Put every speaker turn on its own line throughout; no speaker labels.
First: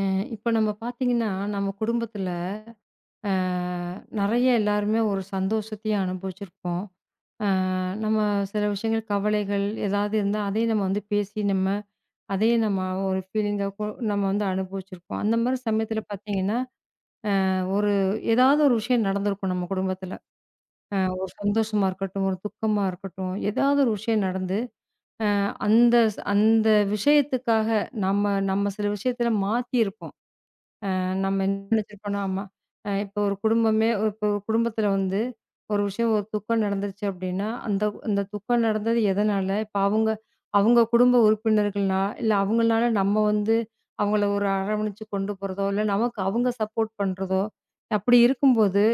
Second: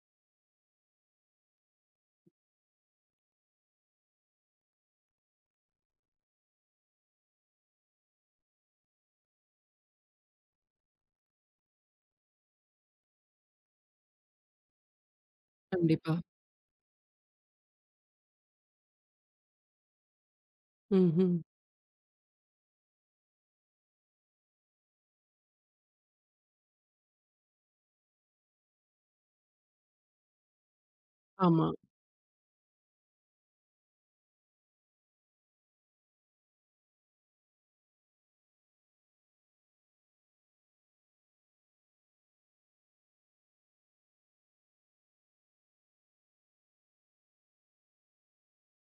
அ இப்ப நம்ம பார்த்தீங்கன்னா, நம்ம குடும்பத்தில அ நெறைய எல்லாருமே ஒரு சந்தோஷத்தையும் அனுபவிச்சிருப்போம். அ நம்ம சில விஷயங்கள், கவலைகள் ஏதாவது இருந்தா, அதையும் நம்ம வந்து பேசி நம்ம ஒரு ஃபீலிங்கா கொ நம்ம வந்து அனுபவிச்சிருப்போம். அந்த மாரி சமயத்தில
கண்டிப்பா.
பார்த்தீங்கன்னா, அ ஒரு ஏதாவது ஒரு விஷயம் நடந்திருக்கும் நம்ம குடும்பத்தில. ஒரு
ம்ஹ்ம்.
சந்தோஷமா இருக்கட்டும், ஒரு துக்கமா இருக்கட்டும், ஏதாவது ஒரு விஷயம் நடந்து, அந்த விஷயத்துக்காக நம்ம நம்ம சில விஷயத்தில மாத்தியிருப்போம். நம்ம என்ன
ஆமா.
நினைச்சிருப்போம்னா, ஆமா. இப்போ ஒரு குடும்பமே இப்போ ஒரு குடும்பத்தில வந்து ஒரு விஷயம் ஒரு துக்கம் நடந்துருச்சு அப்டின்னா, அந்த அந்த துக்கம் நடந்தது எதனால? இப்ப அவங்க அவங்க குடும்ப உறுப்பினர்கள்னா, இல்ல அவங்கனால நம்ம வந்து அவங்கள ஒரு அரவணைச்சு கொண்டு போறதோ, இல்ல நமக்கு அவங்க சப்போர்ட் பண்றதோ, அப்படி இருக்கும்போது,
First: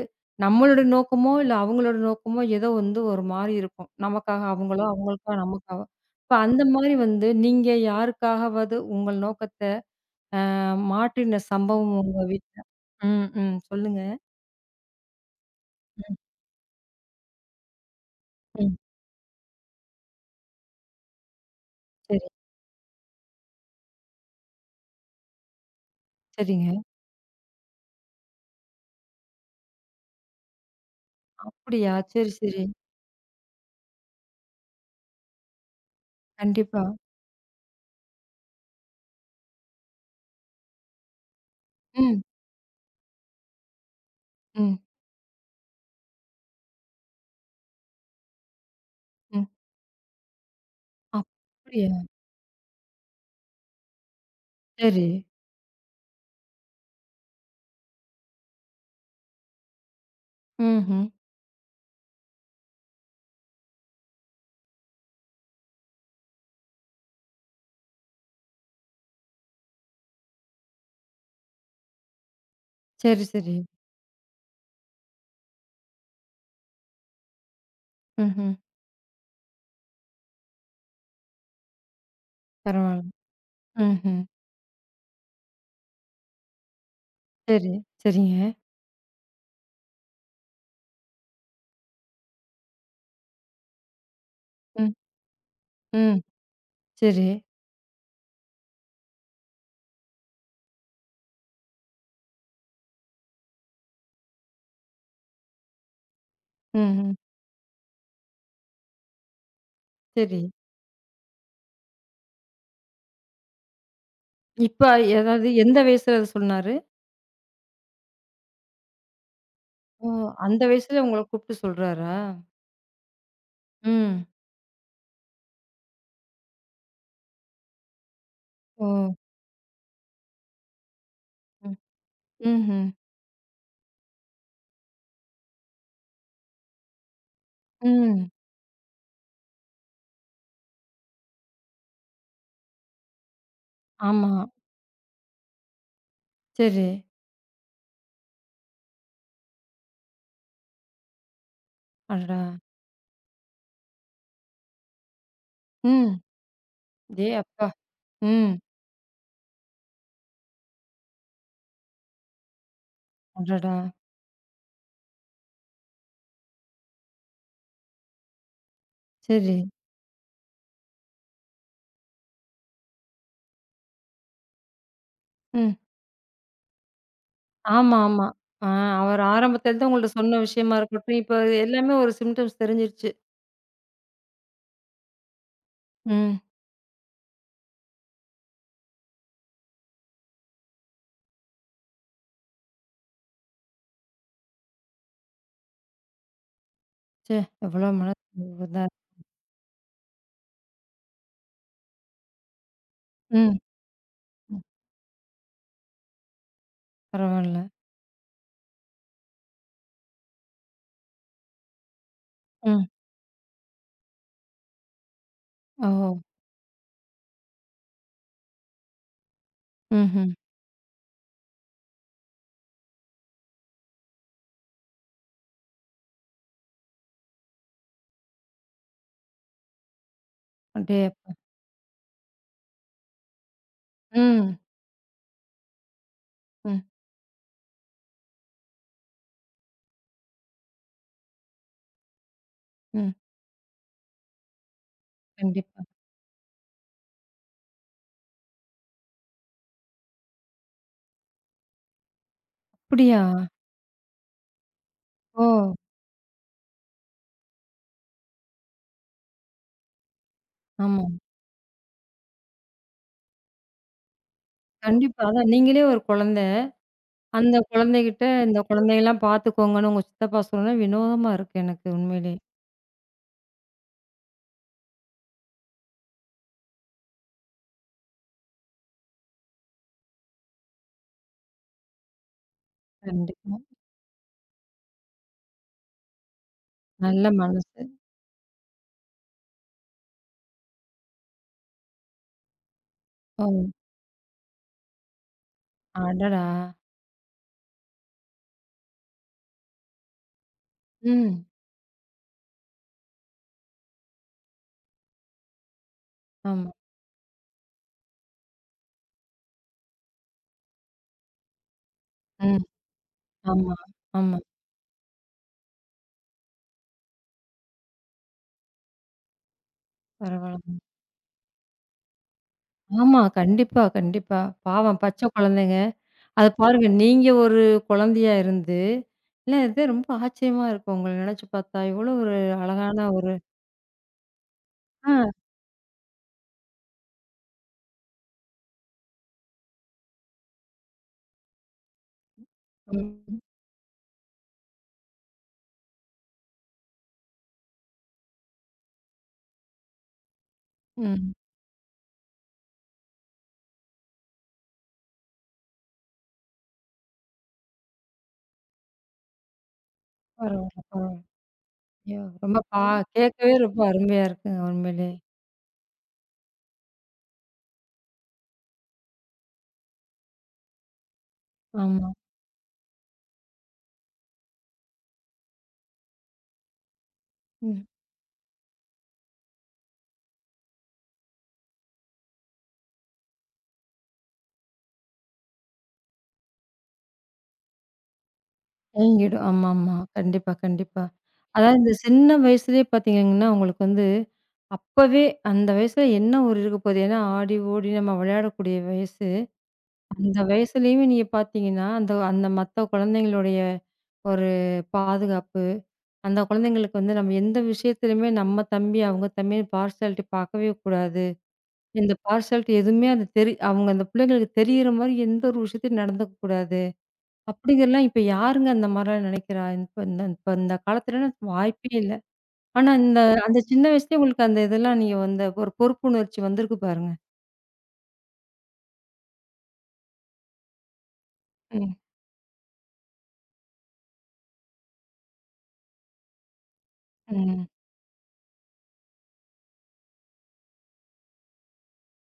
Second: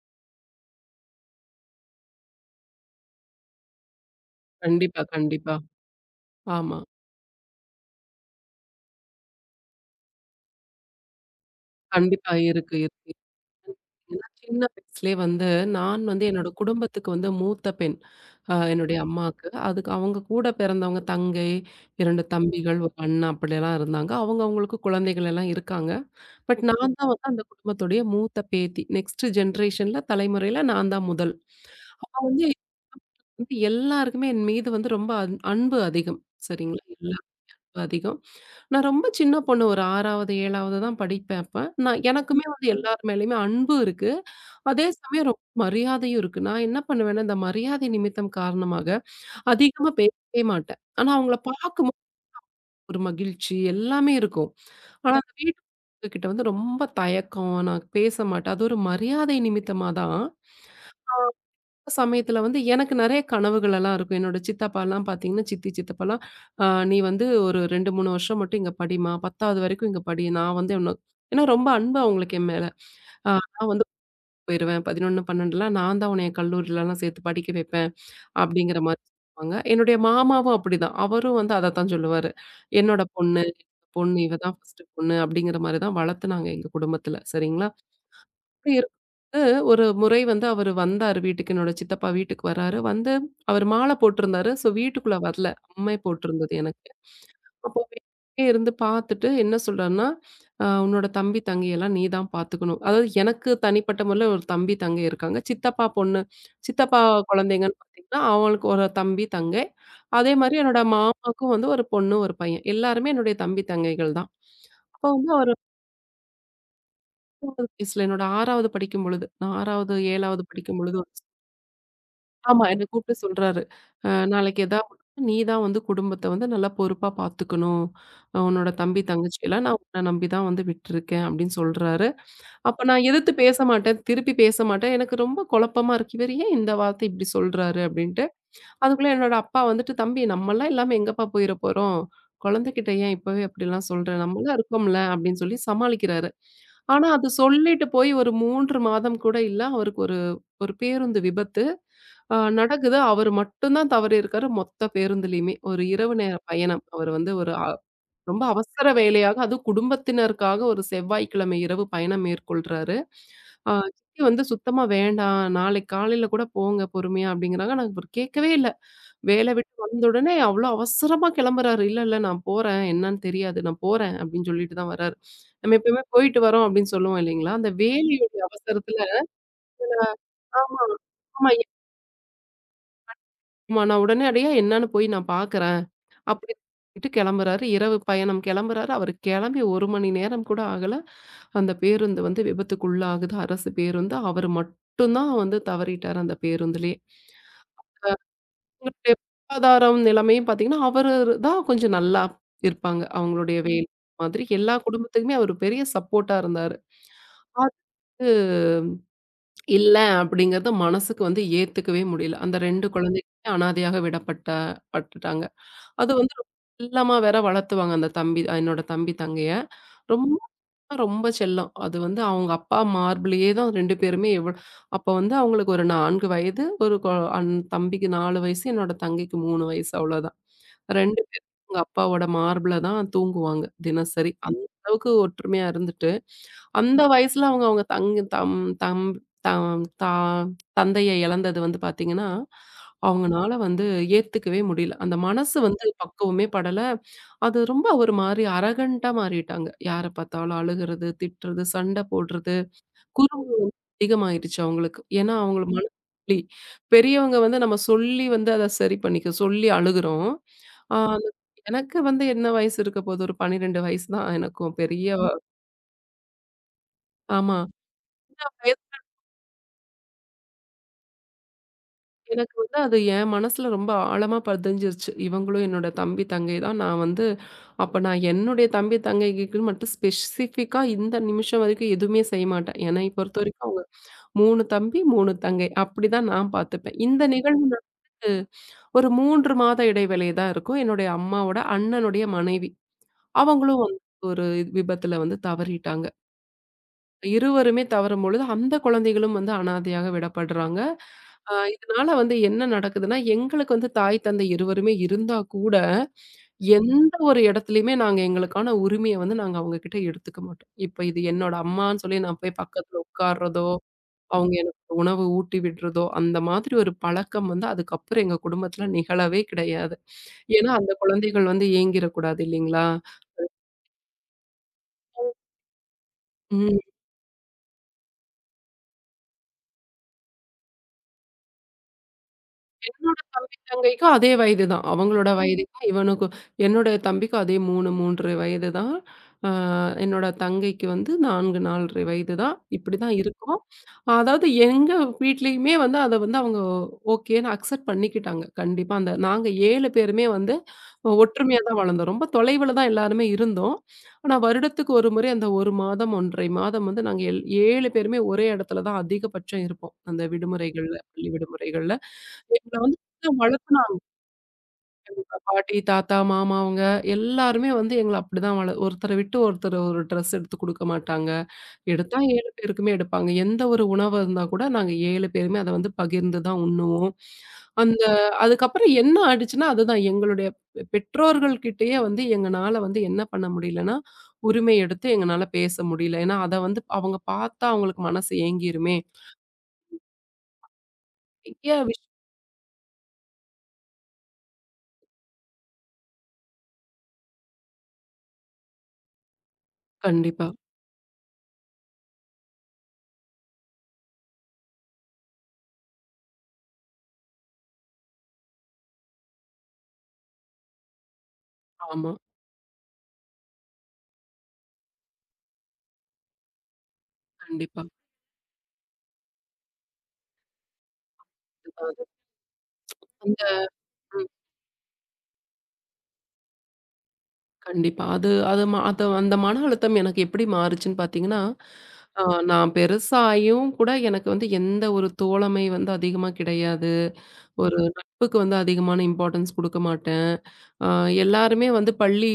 நம்மளோட நோக்கமோ, இல்ல அவங்களோட நோக்கமோ ஏதோ வந்து ஒரு மாரி இருக்கும். நமக்காக அவங்களோ,
கண்டிப்பா,
அவங்களுக்காக
கண்டிப்பா.
நமக்காக. இப்ப அந்த
ஆமா.
மாரி வந்து நீங்க யாருக்காகவாவது உங்கள் நோக்கத்த மாட்டின சம்பவம் உங்க
கண்டிப்பா
வீட்ல.
இருக்கு, இருக்கு.
ம், ம். சொல்லுங்க.
ஏன்னா சின்ன வயசுலயே வந்து நான்
ம்,
வந்து என்னோட குடும்பத்துக்கு வந்து மூத்த பெண்.
ம்.
என்னுடைய அம்மாக்கு. அதுக்கு அவங்க கூட பிறந்தவங்க தங்கை,
சரி,
2 தம்பிகள், ஒரு அண்ணா அப்படிலாம் இருந்தாங்க. அவங்க அவங்களுக்கு குழந்தைகள் எல்லாம் இருக்காங்க. பட்
சரிங்க.
நான் தான் வந்து அந்த குடும்பத்துடைய மூத்த பேத்தி. நெக்ஸ்ட் ஜெனரேஷன்ல தலைமுறையில நான் தான் முதல்.
அப்படியா? சரி,
வந்து
சரி.
வந்து எல்லாருக்குமே என் மீது வந்து ரொம்ப அன்பு அதிகம்.
கண்டிப்பா.
சரிங்களா? அதிகம். நான் ரொம்ப சின்ன பொண்ணு ஒரு 6வது, 7வது தான் படிப்பேன் அப்ப. நான்
ம்,
எனக்குமே வந்து எல்லார் மேலயுமே அன்பு இருக்கு.
ம்,
அதே சமயம் ரொம்ப மரியாதையும் இருக்கு. நான் என்ன பண்ணுவேன்னா, இந்த மரியாதை நிமித்தம் காரணமாக
ம்.
அதிகமா பேசவே மாட்டேன். ஆனா அவங்கள
அப்படியா?
பார்க்கும்போது ஒரு மகிழ்ச்சி எல்லாமே இருக்கும்.
சரி.
ஆனா அந்த வீட்டு கிட்ட வந்து ரொம்ப தயக்கம். நான் பேச மாட்டேன். அது ஒரு மரியாதை நிமித்தமா தான்.
ம்ஹ்ம்.
சமயத்துல வந்து எனக்கு நெறைய கனவுகள் எல்லாம் இருக்கும். என்னோட சித்தப்பாலாம் பார்த்தீங்கன்னா, சித்தி, சித்தப்பாலாம் "அ நீ வந்து ஒரு 2, 3 வருஷம் மட்டும் இங்க படிம்மா. 10வது வரைக்கும் இங்க படி. நான் வந்து உன்ன." ஏன்னா ரொம்ப அன்பு அவங்களுக்கு என் மேல.
சரி,
"அ
சரி.
நான் வந்து போயிருவேன். 11, 12லாம் நான் தான் உன்னைய கல்லூரிலலாம் சேர்த்து படிக்க வைப்பேன்."
ம்ஹ்ம்.
அப்படிங்கிற மாரி சொல்லுவாங்க. என்னுடைய மாமாவும் அப்படிதான். அவரும் வந்து அதத்தான் சொல்லுவாரு.
பரவால்ல.
"என்னோட பொண்ணு
ம்ஹ்ம்.
இவ தான் ஃபர்ஸ்ட்டு பொண்ணு." அப்படிங்கிற மாரி தான் வளர்த்துனாங்க எங்க குடும்பத்துல. சரிங்களா?
சரி, சரிங்க.
அப்படி இருக்கும்போது ஒரு முறை வந்து அவரு வந்தாரு வீட்டுக்கு. என்னோட சித்தப்பா வீட்டுக்கு வராரு. வந்து அவரு மாலை போட்டிருந்தாரு. ஸோ
ம்,
வீட்டுக்குள்ள வரல. அம்மை
ம்.
போட்டிருந்தது எனக்கு.
சரி.
அப்போ வெளியே இருந்து பார்த்துட்டு என்ன சொல்றாருன்னா, உன்னோட தம்பி, தங்கையெல்லாம் நீ தான் பார்த்துக்கணும்." அதாவது எனக்கு தனிப்பட்ட முறையில ஒரு தம்பி, தங்கை இருக்காங்க. சித்தப்பா பொண்ணு சித்தப்பா
ம்ஹ்ம்.
குழந்தைங்கன்னு பார்த்தீங்கன்னா, அவங்களுக்கு ஒரு தம்பி, தங்கை. அதே
சரி.
மாரி என்னோட மாமாவுக்கும் வந்து ஒரு பொண்ணு, ஒரு பையன். எல்லாருமே என்னுடைய தம்பி, தங்கைகள் தான்.
இப்ப
அப்போ வந்து
ஏதாவது
அவரு
எந்த வயசுல அத சொன்னாரு?
6வது வயசுல என்னோட 6வது படிக்கும் பொழுது. நான் 6வது,
ஓ!
7வது
அந்த
படிக்கும் பொழுது.
வயசுல உங்கள கூப்ட்டு சொல்றாரா?
ஆமா, என்ன கூப்பிட்டு சொல்றாரு.
ம்.
நாளைக்கு எதா ஒண்ணுனா நீ தான் வந்து குடும்பத்த வந்து நல்லா பொறுப்பா பார்த்துக்கணும். உன்னோட
ஓ!
தம்பி, தங்கச்சியெல்லாம் நான் உன்ன நம்பி தான் வந்து விட்டுருக்கேன் அப்படின்னு
ம்.
சொல்றாரு. அப்ப
ம்ஹ்ம்.
நான் எதிர்த்து பேச மாட்டேன். திருப்பி பேச மாட்டேன். எனக்கு ரொம்ப குழப்பமா இருக்கு. இவரு ஏன் இந்த வார்த்தை இப்படி சொல்றாரு? அப்படின்ட்டு.
ம்.
அதுக்குள்ள என்னோட அப்பா வந்துட்டு, "தம்பி, நம்மலாம் இல்லாம எங்கப்பா போயிற போறோம்? குழந்தைகிட்ட ஏன் இப்பவே அப்படிலாம் சொல்ற?
ஆமா.
நம்மலாம் இருக்கோம்ல" அப்படின்னு சொல்லி சமாளிக்கிறாரு.
சரி.
ஆனா அது சொல்லிட்டு போய் ஒரு 3 மாதம் கூட இல்ல. அவருக்கு ஒரு ஒரு பேருந்து விபத்து
அடடா!
நடக்குது. அவரு மட்டும் தான் தவறியிருக்காரு மொத்த பேருந்துலயுமே. ஒரு இரவு
ம்.
நேர பயணம். அவர்
ஏ
வந்து ஒரு
அப்பா!
அ ரொம்ப
ம்.
அவசர வேலையாக அதுவும் குடும்பத்தினருக்காக ஒரு செவ்வாய்க்கிழமை இரவு பயணம் மேற்கொள்றாரு.
அடடா!
சித்தி வந்து சுத்தமா வேண்டாம். நாளைக்கு காலையில கூட போங்க பொறுமையா அப்படிங்கிறாங்க. நான், இவரு கேட்கவே இல்ல. வேலை
சரி.
விட்டு வந்த உடனே அவ்ளோ அவசரமா கெளம்புறாரு. இல்ல, இல்ல, நான் போறேன். என்னன்னு தெரியாது. நான் போறேன் அப்படின்னு சொல்லிட்டு தான் வராரு. நம்ம
ம்.
எப்பயுமே போயிட்டு வரோம் அப்படின்னு சொல்லுவோம் இல்லைங்களா? அந்த
ஆமா, ஆமா.
வேலையுடைய
ஆ
அவசரத்துல.
அவர் ஆரம்பத்துல தான் உங்கள்ட்ட சொன்ன விஷயமா
ஆமா.
இருக்கட்டும், இப்ப
ஆமா.
எல்லாமே ஒரு சிம்ப்டம்ஸ் தெரிஞ்சிருச்சு.
ஆமா. நான் உடனடியா என்னன்னு போய் நான் பார்க்குறேன்.
ம்.
அப்படின்னு சொல்லிட்டு கெளம்புறாரு. இரவு பயணம் கெளம்புறாரு. அவரு கெளம்பி 1 மணி நேரம் கூட ஆகல. அந்த பேருந்து வந்து விபத்துக்குள்ளாகுது. அரசு பேருந்து. அவரு மட்டும் தான் வந்து தவறிட்டாரு அந்த பேருந்துலயே.
ச்சே! எவ்வளோ மனசு இதா இருக்கு.
அவங்களுடைய பொருளாதாரம் நிலைமையும் பார்த்தீங்கன்னா, அவரு தான் கொஞ்சம் நல்லா இருப்பாங்க.
ம்.
அவங்களுடைய வேலை மாதிரி
ம்.
எல்லா குடும்பத்துக்குமே அவரு பெரிய சப்போர்ட்டா இருந்தாரு.
பரவால்ல.
அது இல்ல அப்படிங்கிறது மனசுக்கு வந்து ஏத்துக்கவே முடியல. அந்த
ம்.
2 குழந்தைகளுமே அனாதையாக பட்டுட்டாங்க.
ஓஹோ!
அது வந்து ரொம்ப செல்லமா வேற வளர்த்துவாங்க அந்த தம்பி என்னோட தம்பி, தங்கைய.
ம்ஹ்ம்.
ரொம்ப ரொம்ப செல்லம். அது வந்து அவங்க அப்பா மார்புலயே தான் 2 பேருமே எவ்ளோ. அப்ப வந்து அவங்களுக்கு ஒரு 4 வயது, ஒரு கொ அன் தம்பிக்கு 4 வயசு, என்னோட தங்கைக்கு 3 வயசு அவ்வளோதான்.
அடே
2
அப்பா!
பேரும் அவங்க அப்பாவோட மார்புல தான் தூங்குவாங்க தினசரி.
ம்.
அந்த அளவுக்கு ஒற்றுமையா இருந்துட்டு,
ம்.
அந்த வயசுல அவங்க அவங்க தங் தம் தம் தம் தா தந்தைய இழந்தது வந்து பார்த்தீங்கன்னா
ம்.
அவங்கனால வந்து ஏத்துக்கவே முடியல. அந்த மனசு
கண்டிப்பா.
வந்து பக்குவமே படல. அது ரொம்ப ஒரு மாரி அரகன்ட்டா மாறிட்டாங்க. யார பார்த்தாலும் அழுகுறது, திட்டுறது, சண்டை போடுறது,
அப்படியா?
குறும்பு அதிகமாயிருச்சு அவங்களுக்கு. ஏன்னா
ஓ!
அவங்கள மன புலி. பெரியவங்க வந்து நம்ம சொல்லி வந்து அத சரி பண்ணிக்க சொல்லி அழுகுறோம். ஆ
ஆமா.
எனக்கு வந்து என்ன வயசு இருக்க போது? ஒரு 12 வயசு தான் எனக்கும் பெரிய.
கண்டிப்பா. அதான் நீங்களே ஒரு குழந்தை. அந்த
ஆமா.
குழந்தைகிட்ட இந்த குழந்தைங்கலாம் பார்த்துக்கோங்கன்னு உங்க சித்தப்பா சொன்னா வினோதமா இருக்கு எனக்கு உண்மையிலேயே.
எனக்கு வந்து அது என் மனசுல ரொம்ப ஆழமா பதிஞ்சிருச்சு. இவங்களும் என்னோட தம்பி, தங்கை தான். நான் வந்து அப்ப நான் என்னுடைய தம்பி, தங்கைக்குன்னு மட்டும் ஸ்பெசிஃபிக்கா இந்த நிமிஷம் வரைக்கும் எதுவுமே செய்ய மாட்டேன். ஏன்னா
கண்டிப்பா.
பொறுத்தவரைக்கும் அவங்க 3 தம்பி, 3 தங்கை. அப்படிதான் நான் பார்த்துப்பேன். இந்த
நல்ல
நிகழ்வு வந்து
மனசு.
ஒரு 3 மாத இடைவேளை தான் இருக்கும். என்னுடைய அம்மாவோட அண்ணனுடைய மனைவி,
ஓ!
அவங்களும் வந்து ஒரு விபத்துல வந்து தவறிட்டாங்க.
அடடா!
இருவருமே தவறும்பொழுது, அந்த குழந்தைகளும் வந்து அனாதையாக விடப்படுறாங்க.
ம்.
இதனால வந்து என்ன நடக்குதுன்னா, எங்களுக்கு வந்து தாய், தந்தை இருவருமே இருந்தா கூட,
ஆமா.
எந்த ஒரு இடத்துலயுமே நாங்க எங்களுக்கான உரிமைய வந்து நாங்க அவங்க கிட்ட எடுத்துக்க மாட்டோம். இப்ப இது என்னோட அம்மான்னு சொல்லி நான் போய்
ம்.
பக்கத்துல உட்கார்றதோ,
ஆமா, ஆமா.
அவங்க எனக்கு உணவு ஊட்டி விடுறதோ, அந்த மாதிரி ஒரு பழக்கம் வந்து அதுக்கப்புறம் எங்க குடும்பத்துல நிகழவே கிடையாது. ஏன்னா,
பரவாயில்ல.
அந்த குழந்தைகள் வந்து ஏங்கிரக்கூடாது இல்லைங்களா?
ஆமா. கண்டிப்பா, கண்டிப்பா. பாவம் பச்சை குழந்தைங்க. அத
ம்.
பாருங்க நீங்க ஒரு குழந்தையா இருந்து, இல்ல இது ரொம்ப ஆச்சரியமா இருக்கும். உங்கள நினைச்சு பார்த்தா, எவ்வளோ ஒரு அழகான ஒரு
தங்கைக்கும் அதே வயது தான்.
ஆ.
அவங்களோட வயது தான் இவனுக்கும். என்னோட தம்பிக்கும் அதே 3, 3 1/2 வயது தான். ஆ என்னோட தங்கைக்கு வந்து 4, 4 1/2 வயது தான். இப்படி தான்
ம்.
இருக்கும். அதாவது எங்க வீட்லயுமே வந்து அத வந்து அவங்க ஓகேன்னு அக்செப்ட் பண்ணிக்கிட்டாங்க. கண்டிப்பா அந்த நாங்க 7 பேருமே வந்து
ம்.
ஒற்றுமையா தான் வளர்ந்தோம். ரொம்ப தொலைவுல தான் எல்லாருமே இருந்தோம். ஆனா வருடத்துக்கு ஒரு முறை அந்த 1 மாதம், 1 1/2 மாதம் வந்து நாங்க 7 பேருமே ஒரே இடத்துல தான் அதிகபட்சம் இருப்போம். அந்த
பரவாயில்ல,
விடுமுறைகள்ல,
பரவாயில்ல.
பள்ளி விடுமுறைகள்ல.
ஐயோ! ரொம்ப
எங்கள
பா
வந்து
கேட்கவே
வளர்த்து
ரொம்ப அருமையா இருக்குங்க உண்மையிலேயே.
பாட்டி, தாத்தா, மாமா, அவங்க எல்லாருமே வந்து எங்கள அப்படிதான் வள ஒருத்தர விட்டு ஒருத்தர் ஒரு ட்ரெஸ் எடுத்து குடுக்க மாட்டாங்க.
ஆமா.
எடுத்தா 7 பேருக்குமே எடுப்பாங்க. எந்த ஒரு உணவு இருந்தா கூட நாங்க 7 பேருமே அத வந்து பகிர்ந்து தான் உண்ணுவோம்.
ம்.
அந்த அதுக்கப்புறம் என்ன ஆயிடுச்சுன்னா, அதுதான் எங்களுடைய பெற்றோர்கள் கிட்டயே வந்து எங்கனால வந்து என்ன பண்ண முடியலன்னா, உரிமை எடுத்து எங்கனால பேச முடியல. ஏன்னா அத வந்து அவங்க பார்த்தா அவங்களுக்கு மனசு ஏங்கிருமே.
தயங்கிடும். ஆமாமா. கண்டிப்பா, கண்டிப்பா.
நெறைய
அதாவது இந்த
விஷயம்.
சின்ன வயசுலயே பார்த்தீங்கன்னா, உங்களுக்கு வந்து அப்பவே அந்த வயசுல என்ன ஒரு இருக்க போகுது? ஏன்னா ஆடி, ஓடி நம்ம விளையாடக்கூடிய வயசு. அந்த
கண்டிப்பா.
வயசுலயுமே நீங்க பார்த்தீங்கன்னா, அந்த அந்த மத்த குழந்தைங்களுடைய ஒரு பாதுகாப்பு, அந்த குழந்தைங்களுக்கு வந்து நம்ம எந்த விஷயத்திலுமே நம்ம தம்பி, அவங்க தம்பின்னு பார்ஷியாலிட்டி பார்க்கவே கூடாது.
ஆமா.
இந்த பார்ஷியாலிட்டி எதுவுமே அது தெரி அவங்க அந்த பிள்ளைங்களுக்கு தெரியிற மாரி எந்த ஒரு விஷயத்தையும் நடந்துக்க கூடாது.
கண்டிப்பா.
அப்படிங்கிறலாம் இப்ப யாருங்க அந்த மாரிலாம் நினைக்கிறா? இப்ப இந்த காலத்துலலாம்
அதுதான்.
வாய்ப்பே
அது
இல்ல. ஆனா இந்த
அந்த
அந்த சின்ன வயசுலயே உங்களுக்கு அந்த இதெல்லாம் நீங்க வந்த ஒரு பொறுப்புணர்ச்சி வந்திருக்கு பாருங்க.
கண்டிப்பா. அது அது ம அது அந்த மன அழுத்தம் எனக்கு எப்படி மாறுச்சுன்னு பார்த்தீங்கன்னா,
ம்.
அ நான் பெருசாயும் கூட எனக்கு வந்து எந்த ஒரு தோழமை வந்து அதிகமா கிடையாது.
ம்.
ஒரு நட்புக்கு வந்து அதிகமான இம்பார்ட்டன்ஸ் குடுக்க மாட்டேன். அ எல்லாருமே வந்து பள்ளி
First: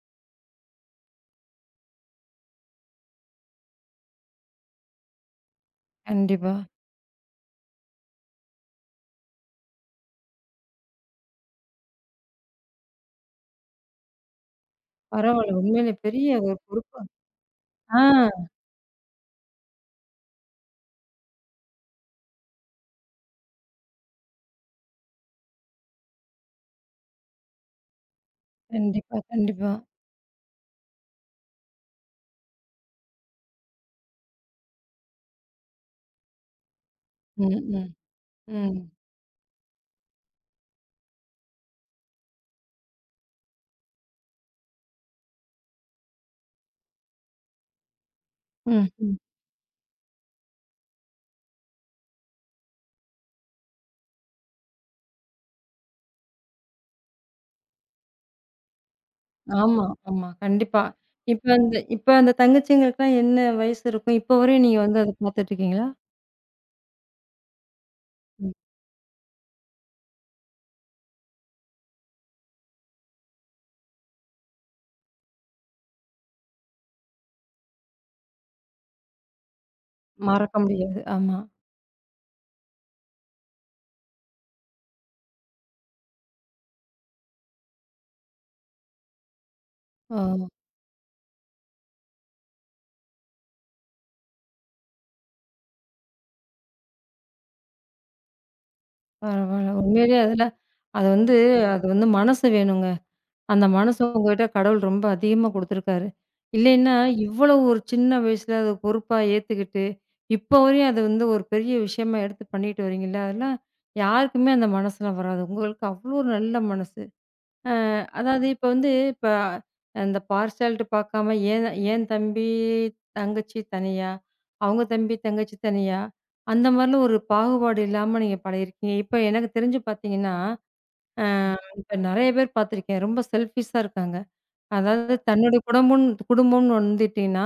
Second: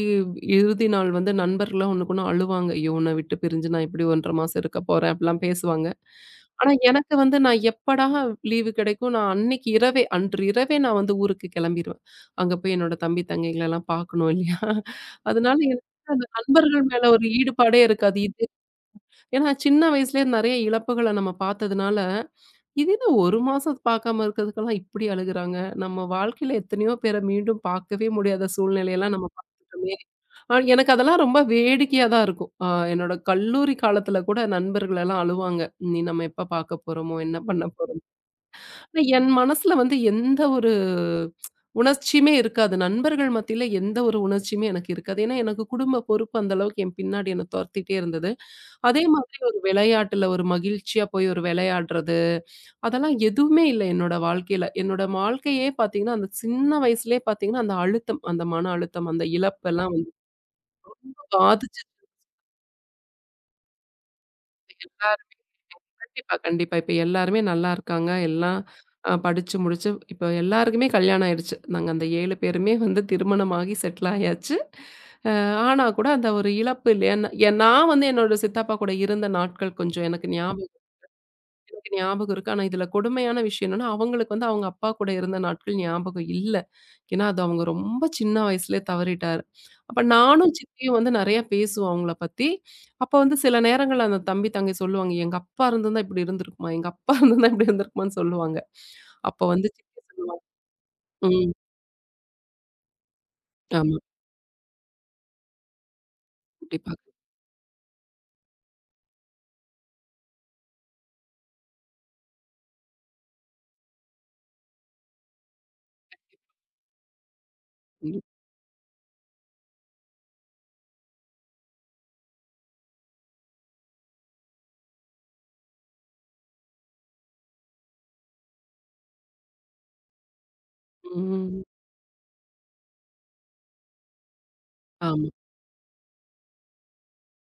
இறுதி நாள் வந்து நண்பர்கள்லாம் ஒண்ணுக்கு ஒண்ணு அழுவாங்க. "ஐயோ! உன்ன விட்டு பிரிஞ்சு நான் இப்படி 1 1/2 மாசம் இருக்க போறேன்." அப்படிலாம் பேசுவாங்க.
கண்டிப்பா.
ஆனா எனக்கு வந்து நான் எப்படா லீவு கிடைக்கும், நான் அன்னைக்கு இரவே, அன்று இரவே நான் வந்து ஊருக்கு கிளம்பிருவேன். அங்க போய் என்னோட தம்பி, தங்கைகளெல்லாம் பார்க்கணும் இல்லையா?
பரவால்ல.
அதனால எனக்கு
உண்மையிலே
அந்த
பெரிய ஒரு
நண்பர்கள்
பொறுப்பு.
மேல ஒரு ஈடுபாடே இருக்காது. இது,
ஆ.
ஏன்னா சின்ன வயசுலயே நெறைய இழப்புகள நம்ம பார்த்ததுனால இது என்ன 1 மாசம் பார்க்காம இருக்கிறதுக்கெல்லாம் இப்படி அழுகுறாங்க? நம்ம வாழ்க்கையில எத்தனையோ பேர மீண்டும் பார்க்கவே முடியாத சூழ்நிலையெல்லாம்
கண்டிப்பா,
நம்ம
கண்டிப்பா.
பார்த்துட்டோமே! எனக்கு அதெல்லாம் ரொம்ப வேடிக்கையா தான் இருக்கும். என்னோட கல்லூரி காலத்துல கூட நண்பர்களெல்லாம் அழுவாங்க. "நீ, நம்ம எப்ப பார்க்க போறோமோ? என்ன
ம்,
பண்ண
ம்,
போறோமோ?"
ம்,
ஆனா என் மனசுல வந்து எந்த ஒரு உணர்ச்சியுமே இருக்காது. நண்பர்கள் மத்தியில எந்த ஒரு உணர்ச்சியுமே எனக்கு இருக்காது. ஏன்னா எனக்கு குடும்ப பொறுப்பு அந்த அளவுக்கு என் பின்னாடி என்ன தொரத்திட்டே இருந்தது.
ம்,
அதே
ம்.
மாதிரி ஒரு விளையாட்டுல ஒரு மகிழ்ச்சியா போய் ஒரு விளையாடுறது அதெல்லாம் எதுவுமே இல்ல என்னோட வாழ்க்கையில. என்னோட வாழ்க்கையே பார்த்தீங்கன்னா, அந்த சின்ன வயசுலயே பார்த்தீங்கன்னா, அந்த அழுத்தம், அந்த மன அழுத்தம், அந்த
ஆமா,
இழப்பெல்லாம் வந்து
ஆமா. கண்டிப்பா. இப்ப அந்த
பாதிச்சிருச்சு
இப்ப அந்த தங்கச்சிங்களுக்குலாம் என்ன வயசு இருக்கும்? இப்ப வரையும் நீங்க வந்து அத
எல்லாருமே.
பார்த்துட்டு இருக்கீங்களா?
கண்டிப்பா, கண்டிப்பா. இப்ப எல்லாருமே நல்லா இருக்காங்க.
ம்.
எல்லாம் படிச்சு முடிச்சு இப்ப எல்லாருக்குமே கல்யாணம் ஆயிடுச்சு. நாங்க அந்த 7 பேருமே வந்து திருமணமாகி செட்டில் ஆயாச்சு. அ ஆனா கூட அந்த ஒரு இழப்பு இல்லையா? நான் வந்து என்னோட சித்தப்பா கூட இருந்த நாட்கள் கொஞ்சம்
மறக்க முடியாது. ஆமா.
எனக்கு ஞாபகம் இருக்கு. ஆனா இதுல கொடுமையான விஷயம் என்னன்னா, அவங்களுக்கு வந்து அவங்க அப்பா கூட இருந்த நாட்கள் ஞாபகம் இல்ல. ஏன்னா, அது அவங்க ரொம்ப சின்ன வயசுலயே தவறிட்டாரு. அப்ப
ஓ!
நானும், சித்தியும் வந்து நெறைய பேசுவோம் அவங்கள பத்தி. அப்ப வந்து சில நேரங்கள்ல அந்த தம்பி, தங்கை சொல்லுவாங்க, "எங்க அப்பா இருந்திருந்தா இப்படி இருந்திருக்குமா? எங்க அப்பா இருந்திருந்தா இப்படி இருந்திருக்குமான்னு" சொல்லுவாங்க. அப்ப
பரவால்ல.
வந்து சித்தி
உண்மையிலே
சொல்லுவாங்க.
அதெல்லாம் அது வந்து
ம்.
அது வந்து மனசு வேணுங்க. அந்த
ஆமா.
மனசு உங்ககிட்ட கடவுள் ரொம்ப அதிகமா குடுத்துருக்காரு.
கண்டிப்பா.
இல்லைன்னா, இவ்வளவு ஒரு சின்ன வயசுல அத பொறுப்பா ஏத்துக்கிட்டு, இப்போ வரையும் அது வந்து ஒரு பெரிய விஷயமா எடுத்து பண்ணிட்டு வரீங்கல்ல, அதெல்லாம் யாருக்குமே அந்த மனசுலாம் வராது. உங்களுக்கு அவ்வளோ ஒரு நல்ல மனசு. அ
ம்.
அதாவது இப்ப இந்த பார்சாலிட்டி பார்க்காம ஏன் ஏன் தம்பி, தங்கச்சி தனியா, அவங்க தம்பி, தங்கச்சி தனியா, அந்த மாரிலாம் ஒரு பாகுபாடு இல்லாம நீங்க பழகியிருக்கீங்க. இப்ப எனக்கு தெரிஞ்சு பார்த்தீங்கன்னா, அ
ம்.
இப்ப நெறைய பேர் பார்த்துருக்கேன். ரொம்ப செல்ஃபிஷா இருக்காங்க. அதாவது
ஆமா,
தன்னுடைய குடும்பம்னு வந்துட்டீன்னா,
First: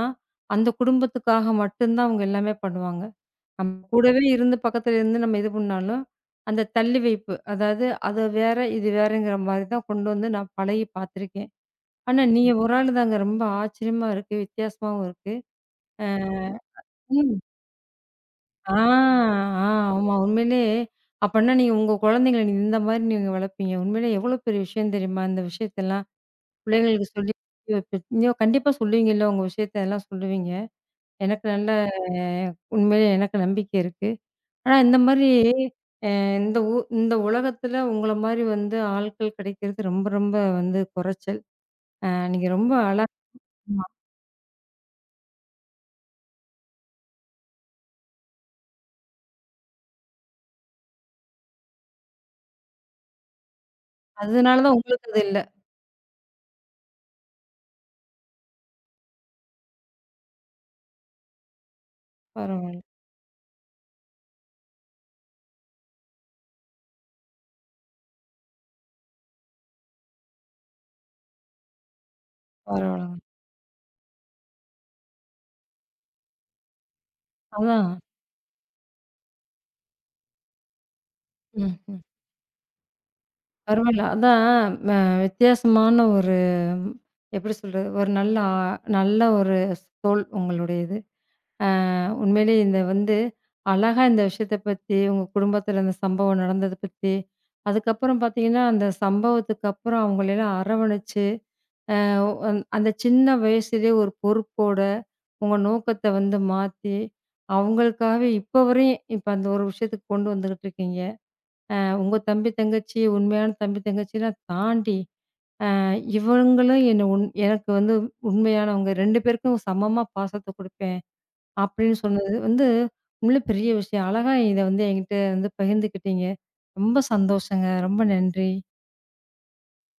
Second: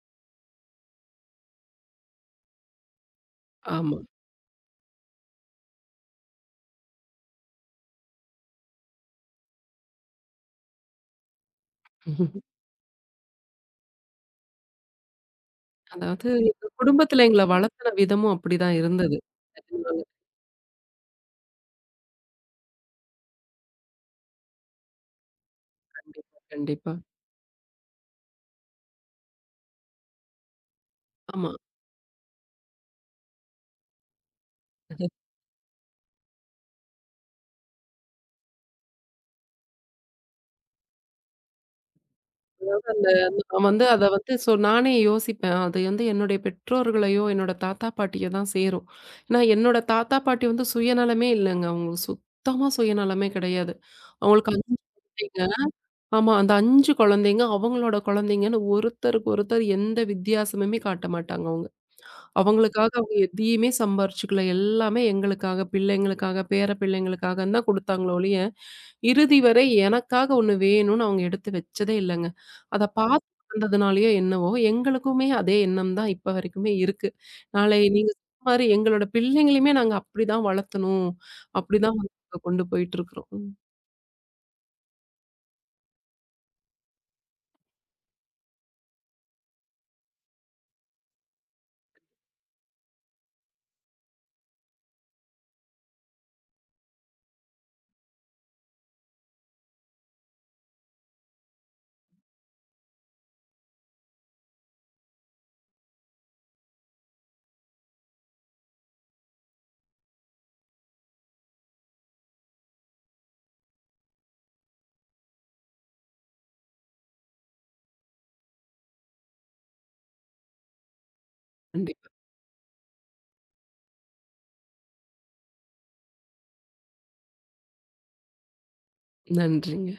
அந்த குடும்பத்துக்காக மட்டும் தான் அவங்க எல்லாமே பண்ணுவாங்க. நம்ம
ஆமா.
கூடவே இருந்து பக்கத்துல இருந்து நம்ம இது பண்ணாலும், அந்த தள்ளி வைப்பு அதாவது அது வேற, இது வேறங்கிற மாரி தான் கொண்டு வந்து நான் பழகி பார்த்துருக்கேன். ஆனா நீங்க ஒரு ஆள் தாங்க ரொம்ப ஆச்சரியமா இருக்கு. வித்தியாசமாவும் இருக்கு. அ
அதாவது எங்க குடும்பத்துல
ம்.
எங்கள வளர்த்துன விதமும்
ஆ,
அப்படிதான் இருந்தது.
ஆ
அதனால
ஆமா உண்மையிலயே அப்பன்னா நீங்க உங்க குழந்தைங்கள இந்த மாரி நீங்க வளர்ப்பீங்க. உண்மையிலயே எவ்வளோ பெரிய விஷயம் தெரியுமா? இந்த விஷயத்தெல்லாம்.
கண்டிப்பா, கண்டிப்பா.
பிள்ளைங்களுக்கு சொல்லி புரிய வைப்ப நீங்க கண்டிப்பா சொல்லுவீங்கல்ல உங்க விஷயத்த எல்லாம் சொல்லுவீங்க. எனக்கு
ஆமா.
நல்ல அஹ், உண்மையிலே எனக்கு நம்பிக்கை இருக்கு. ஆனா இந்த மாரி அ இந்த உ இந்த உலகத்துல உங்கள மாரி வந்து ஆட்கள் கிடைக்கிறது ரொம்ப ரொம்ப வந்து குறைச்சல். அ நீங்க ரொம்ப
அந்த
அழகா
நான் வந்து அத வந்து ஸோ நானே யோசிப்பேன். அது வந்து என்னுடைய பெற்றோர்களையோ, என்னோட தாத்தா, பாட்டியோ தான் சேரும். ஏன்னா, என்னோட தாத்தா, பாட்டி வந்து சுயநலமே இல்லங்க. அவங்களுக்கு சுத்தமா சுயநலமே கிடையாது. அவங்களுக்கு
அதனால தான்
5
உங்களுக்கு அது இல்ல.
குழந்தைங்க. ஆமா. அந்த 5 குழந்தைங்க, அவங்களோட குழந்தைங்கன்னு ஒருத்தருக்கு ஒருத்தர் எந்த வித்தியாசமுமே காட்ட மாட்டாங்க அவங்க.
பரவால்ல,
அவங்களுக்காக அவங்க எதையுமே சம்பாரிச்சுக்கல. எல்லாமே எங்களுக்காக, பிள்ளைங்களுக்காக, பேர பிள்ளைங்களுக்காகன்னு தான் குடுத்தாங்களே ஒழிய, இறுதி வரை எனக்காக ஒண்ணு வேணும்னு அவங்க எடுத்து வச்சதே இல்லங்க. அத, ம்,
பரவால்லங்க.
பார்த்து வந்ததுனாலயோ என்னவோ, எங்களுக்குமே அதே எண்ணம் தான் இப்ப வரைக்குமே இருக்கு. நாளை
அதான்.
நீங்க சொன்ன மாரி எங்களோட பிள்ளைங்களையுமே நாங்க அப்படிதான் வளர்த்தணும்.
ம்,
அப்படிதான்
ம்.
வந்து கொண்டு போயிட்டு இருக்கிறோம். ம்.
பரவால்ல. அதான் ம வித்தியாசமான ஒரு ம், எப்படி சொல்றது? ஒரு நல்ல ஆ நல்ல ஒரு தோள் உங்களுடையது. உண்மையிலேயே இந்த வந்து அழகா இந்த விஷயத்த பத்தி, உங்க குடும்பத்தில இந்த சம்பவம் நடந்தத பத்தி, அதுக்கப்புறம் பார்த்தீங்கன்னா, அந்த சம்பவத்துக்கு அப்புறம் அவங்களெல்லாம் அரவணைச்சு, அந்த சின்ன வயசுலயே ஒரு பொறுப்போட, உங்க நோக்கத்த வந்து மாத்தி, அவங்களுக்காகவே இப்ப வரையும் இப்ப அந்த ஒரு விஷயத்துக்கு கொண்டு வந்துகிட்டு இருக்கீங்க. அ உங்க தம்பி, தங்கச்சி உண்மையான தம்பி, தங்கச்சிலாம் தாண்டி, அ இவங்களும் என்ன உண் எனக்கு வந்து உண்மையானவங்க. 2 பேருக்கும் சமமா பாசத்த குடுப்பேன். அப்படின்னு
கண்டிப்பா.
சொன்னது வந்து உண்மையிலே பெரிய விஷயம். அழகா இத வந்து என்கிட்ட வந்து பகிர்ந்துக்கிட்டீங்க. ரொம்ப சந்தோஷங்க. ரொம்ப நன்றி.
நன்றிங்க.